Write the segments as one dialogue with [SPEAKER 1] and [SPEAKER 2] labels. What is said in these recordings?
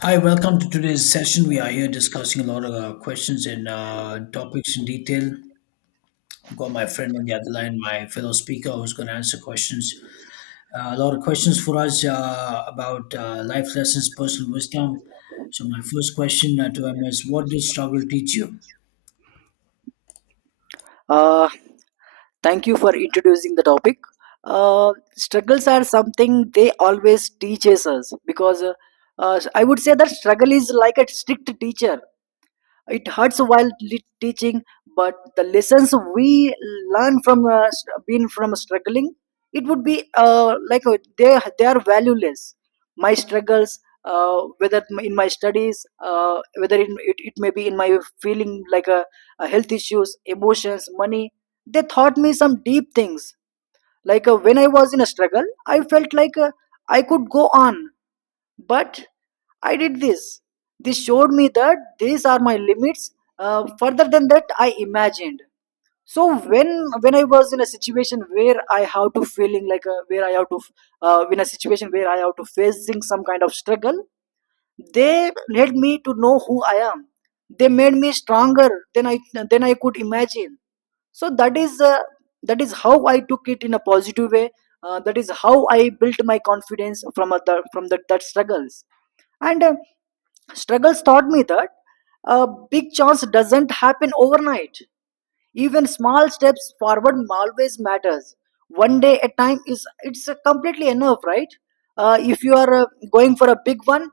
[SPEAKER 1] Hi, welcome to today's session. We are here discussing a lot of questions and topics in detail. I've got my friend on the other line, my fellow speaker, who's going to answer questions. A lot of questions for us about life lessons, personal wisdom. So, my first question to him is, what did struggle teach you?
[SPEAKER 2] Uh, Thank you for introducing the topic. Struggles are something they always teaches us because I would say that struggle is like a strict teacher. It hurts while teaching, but the lessons we learn from being from struggling, it would be they are valueless. My struggles, whether in my studies, whether in, it may be in my feeling like a health issues, emotions, money, they taught me some deep things. Like when I was in a struggle, I felt like I could go on, but I did this. This showed me that these are my limits, further than that I imagined. So when when I was in a situation where I have to feeling like a, where I have to in a situation where I have to facing some kind of struggle, they led me to know who I am. They made me stronger than I, than I could imagine. So that is how I took it in a positive way. That is how I built my confidence from other from that struggles. And struggles taught me that a big chance doesn't happen overnight. Even small steps forward always matters. One day at time is it's completely enough, right? If you are going for a big one,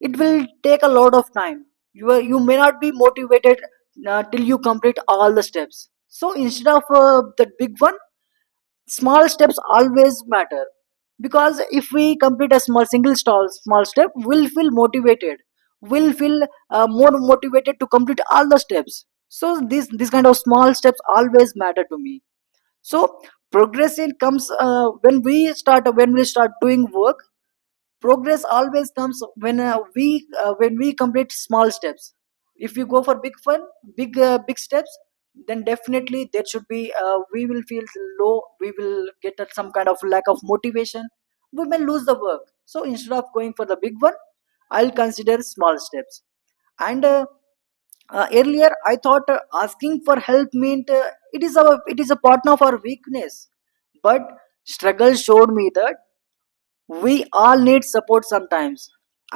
[SPEAKER 2] it will take a lot of time. You are, you may not be motivated till you complete all the steps. So instead of that big one, small steps always matter because if we complete a small single stall, small step, we'll feel motivated. We'll feel more motivated to complete all the steps, so this kind of small steps always matter to me. So progress in comes when we start, when we start doing work. Progress always comes when we when we complete small steps. If you go for big fun, big big steps, then definitely there should be, we will feel low, we will get at some kind of lack of motivation. We may lose the work, so instead of going for the big one, I'll consider small steps. And earlier I thought asking for help meant it is our, it is a partner of our weakness. But struggle showed me that we all need support sometimes,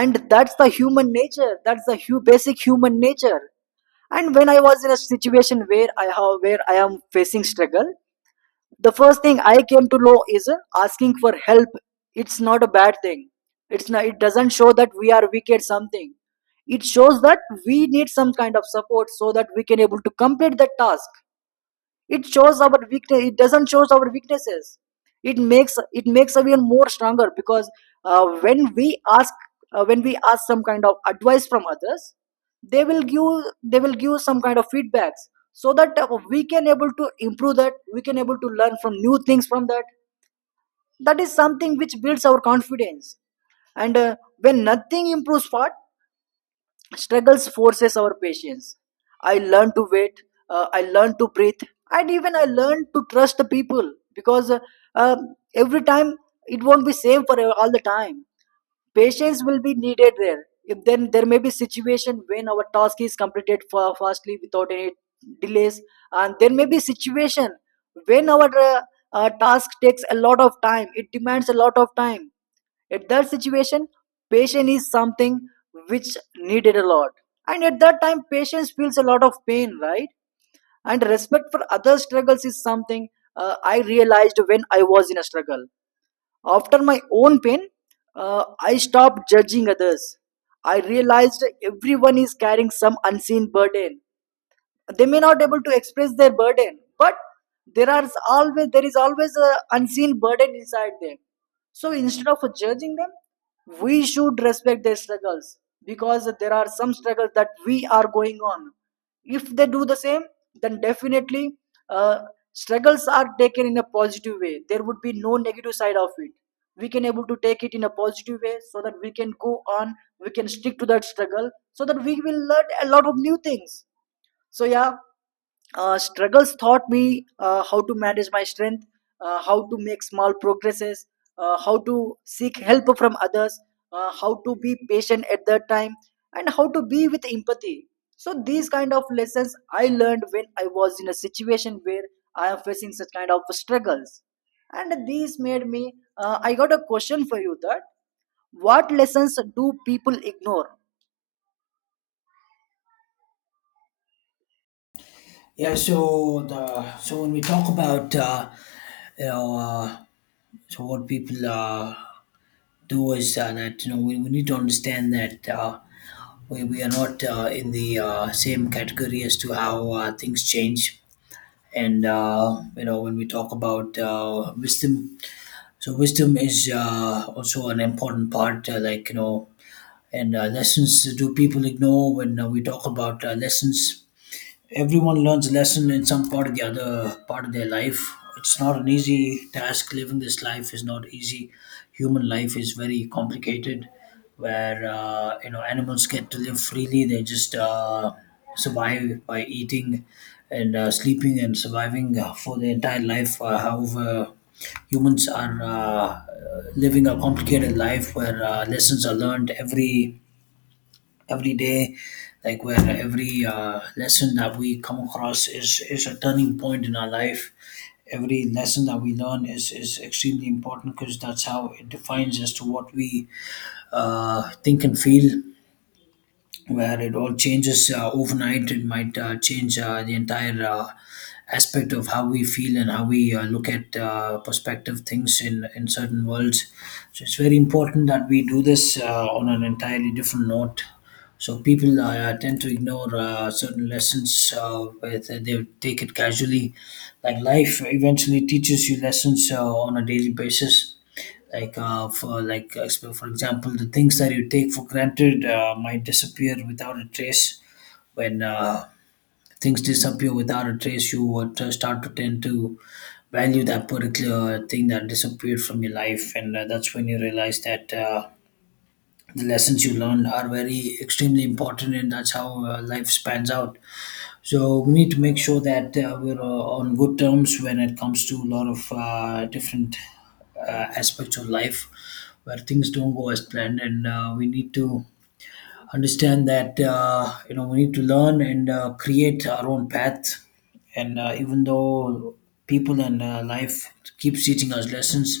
[SPEAKER 2] and that's the human nature, that's the basic human nature. And when I was in a situation where I have, where I am facing struggle, the first thing I came to know is asking for help, it's not a bad thing. It's not, it doesn't show that we are weak at something. It shows that we need some kind of support so that we can able to complete the task. It shows our weakness, it doesn't show our weaknesses. It makes, it makes us even more stronger because when we ask, when we ask some kind of advice from others, they will give, they will give some kind of feedbacks so that we can able to improve, that we can able to learn from new things from that. That is something which builds our confidence. And when nothing improves, what? Struggles forces our patience. I learn to wait, I learn to breathe, and even I learn to trust the people because every time it won't be same for all the time. Patience will be needed there. If then there may be situation when our task is completed fastly without any delays, and there may be situation when our task takes a lot of time, it demands a lot of time. At that situation, patience is something which needed a lot, and at that time patience feels a lot of pain, right? And respect for other struggles is something I realized when I was in a struggle. After my own pain, I stopped judging others. I realized everyone is carrying some unseen burden. They may not be able to express their burden, but there are, always there is always an unseen burden inside them. So instead of judging them, we should respect their struggles because there are some struggles that we are going on. If they do the same, then definitely, uh, struggles are taken in a positive way, there would be no negative side of it. We can able to take it in a positive way so that we can go on. We can stick to that struggle so that we will learn a lot of new things. So yeah, struggles taught me how to manage my strength, how to make small progresses, how to seek help from others, how to be patient at that time, and how to be with empathy. So these kind of lessons I learned when I was in a situation where I am facing such kind of struggles, and these made me. I got a question for you that what lessons do people ignore?
[SPEAKER 1] So when we talk about you know, uh, what people do is that, you know, we need to understand that we are not in the same category as to how things change, and, you know, when we talk about wisdom, so wisdom is also an important part, like, you know. And lessons do people ignore? When we talk about lessons, everyone learns a lesson in some part of the other part of their life. It's not an easy task. Living this life is not easy. Human life is very complicated, where, you know, animals get to live freely. They just survive by eating and sleeping and surviving for their entire life. However, humans are living a complicated life, where lessons are learned every day, like, where every lesson that we come across is a turning point in our life. Every lesson that we learn is extremely important, because that's how it defines as to what we think and feel, where it all changes overnight. It might change the entire aspect of how we feel and how we look at perspective things in certain worlds. So it's very important that we do this on an entirely different note. So people tend to ignore certain lessons. They take it casually. Like, life eventually teaches you lessons on a daily basis, like, for like so for example, the things that you take for granted might disappear without a trace. When things disappear without a trace, you would start to tend to value that particular thing that disappeared from your life, and that's when you realize that the lessons you learned are very extremely important, and that's how life spans out. So we need to make sure that we're on good terms when it comes to a lot of different uh, aspects of life, where things don't go as planned, and we need to understand that, you know, we need to learn and create our own path. And even though people and life keeps teaching us lessons,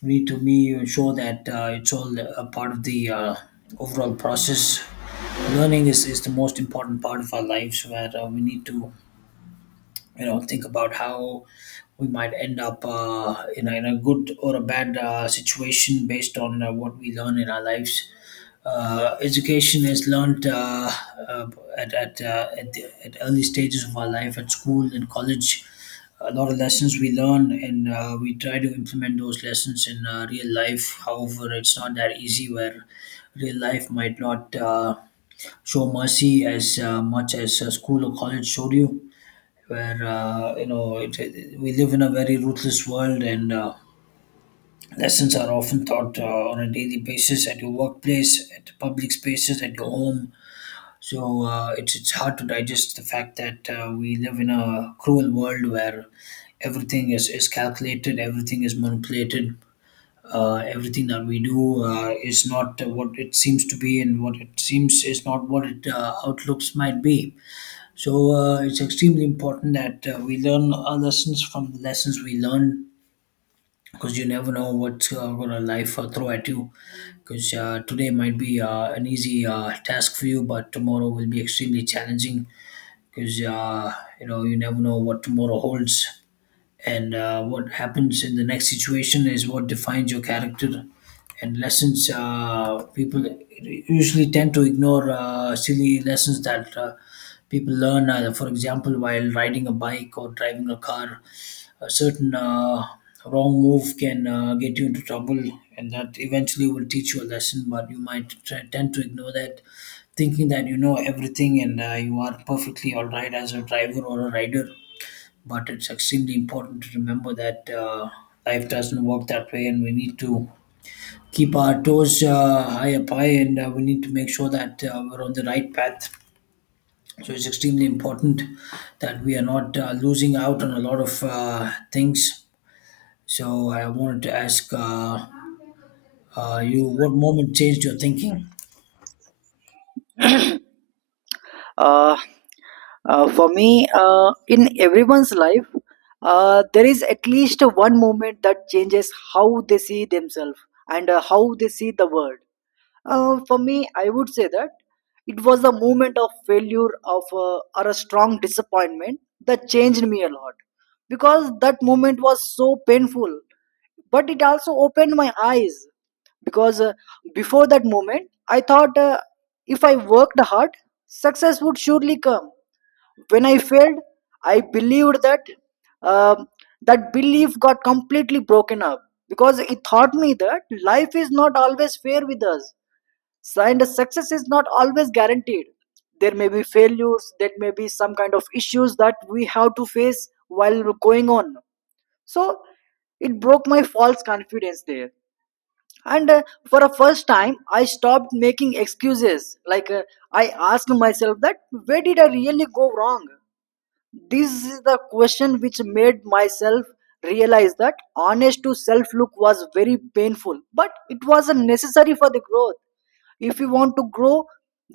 [SPEAKER 1] we need to be sure that it's all a part of the overall process. Learning is the most important part of our lives, where we need to, you know, think about how we might end up in a good or a bad situation based on what we learn in our lives. Education is learned uh, at early stages of our life at school and college. A lot of lessons we learn, and we try to implement those lessons in real life. However, it's not that easy, where real life might not show mercy as much as school or college showed you, where, you know, we live in a very ruthless world, and lessons are often taught on a daily basis, at your workplace, at public spaces, at your home. So it's hard to digest the fact that we live in a cruel world, where everything is calculated, everything is manipulated. Everything that we do is not what it seems to be, and what it seems is not what it outlooks might be. So it's extremely important that we learn our lessons from the lessons we learn, because you never know what gonna life throw at you. Because today might be an easy task for you, but tomorrow will be extremely challenging, because you know, you never know what tomorrow holds. And what happens in the next situation is what defines your character. And lessons people usually tend to ignore silly lessons that people learn, for example, while riding a bike or driving a car, a certain wrong move can get you into trouble, and that eventually will teach you a lesson, but you might tend to ignore that, thinking that you know everything, and you are perfectly all right as a driver or a rider. But it's extremely important to remember that life doesn't work that way, and we need to keep our toes high, and we need to make sure that we're on the right path. So it's extremely important that we are not losing out on a lot of things. So I wanted to ask you, what moment changed your thinking?
[SPEAKER 2] Uh, for me, in everyone's life, there is at least one moment that changes how they see themselves and how they see the world. For me, I would say that it was the moment of failure of or a strong disappointment that changed me a lot, because that moment was so painful, but it also opened my eyes. Because before that moment I thought, if I worked hard, success would surely come. When I failed, I believed that, um, that belief got completely broken up because it taught me that life is not always fair with us and success is not always guaranteed. There may be failures, there may be some kind of issues that we have to face while going on. So it broke my false confidence there. And for a first time I stopped making excuses. Like I asked myself that where did I really go wrong. This is the question which made myself realize that honest to self look was very painful, but it was necessary for the growth. If you want to grow,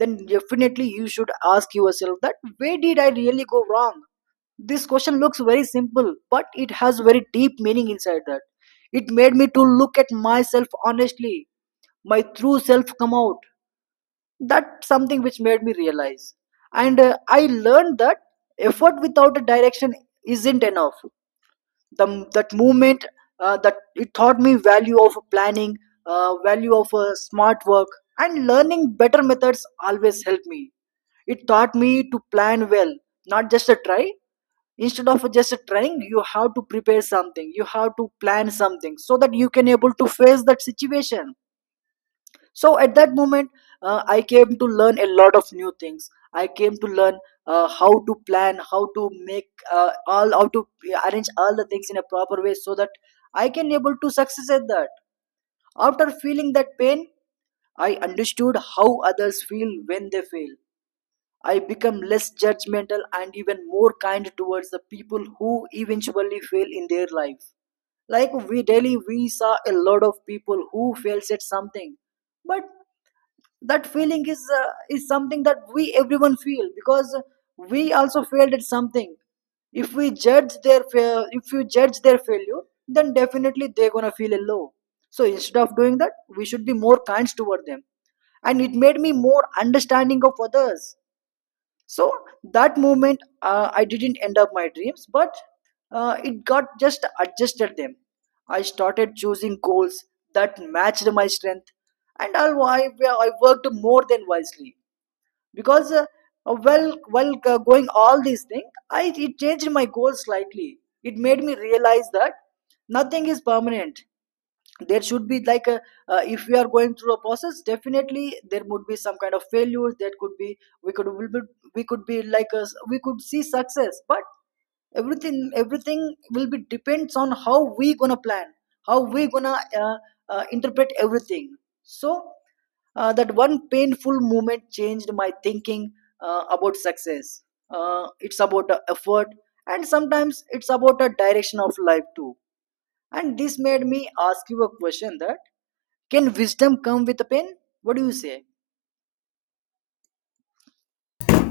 [SPEAKER 2] then definitely you should ask yourself that where did I really go wrong. This question looks very simple, but it has very deep meaning inside that. It made me to look at myself honestly. My true self come out. That's something which made me realize. And I learned that effort without a direction isn't enough. The, that movement, that it taught me value of planning, value of smart work, and learning better methods always helped me. It taught me to plan well, not just a try. Instead of just trying, you have to prepare something, you have to plan something so that you can able to face that situation. So at that moment, I came to learn a lot of new things. I came to learn how to plan, how to make all, how to arrange all the things in a proper way so that I can able to success at that. After feeling that pain, I understood how others feel when they fail. I become less judgmental and even more kind towards the people who eventually fail in their life. Like we daily we saw a lot of people who fails at something, but that feeling is something that we everyone feel because we also failed at something. If we judge their if you judge their failure, then definitely they're gonna feel a low. So instead of doing that, we should be more kind toward them. And it made me more understanding of others. So that moment, I didn't end up my dreams, but it got just adjusted them. I started choosing goals that matched my strength, and I worked more than wisely because while going all these things, I, it changed my goals slightly. It made me realize that nothing is permanent. There should be like a, if we are going through a process, definitely there would be some kind of failures. That could be, we could be like a, we could see success, but everything will be depends on how we gonna plan, how we gonna uh, interpret everything. So that one painful moment changed my thinking about success. It's about the effort, and sometimes it's about the direction of life too. And this made me ask you a question that can wisdom come with a pen? What do you say?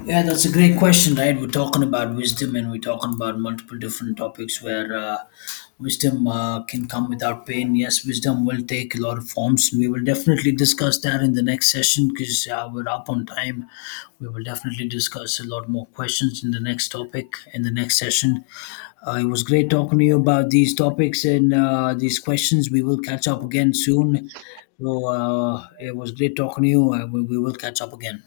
[SPEAKER 1] Yeah, that's a great question, right? We're talking about wisdom, and we're talking about multiple different topics, where wisdom can come without pain. Yes, wisdom will take a lot of forms. And We will definitely discuss that in the next session, because we're up on time. We will definitely discuss a lot more questions in the next topic in the next session. It was great talking to you about these topics and these questions. We will catch up again soon. So it was great talking to you. We will catch up again.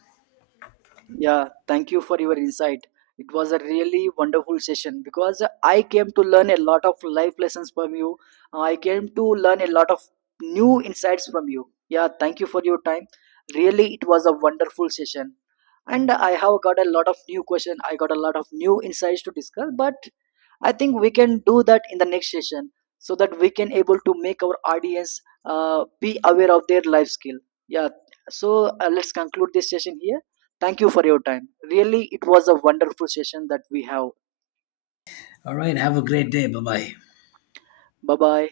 [SPEAKER 2] Yeah, thank you for your insight. It was a really wonderful session because I came to learn a lot of life lessons from you. I came to learn a lot of new insights from you. Yeah, thank you for your time. Really, it was a wonderful session. And I have got a lot of new questions. I got a lot of new insights to discuss, but I think we can do that in the next session so that we can able to make our audience be aware of their life skill. Yeah, so let's conclude this session here. Thank you for your time. Really, it was a wonderful session that we have.
[SPEAKER 1] All right. Have a great day. Bye bye.
[SPEAKER 2] Bye bye.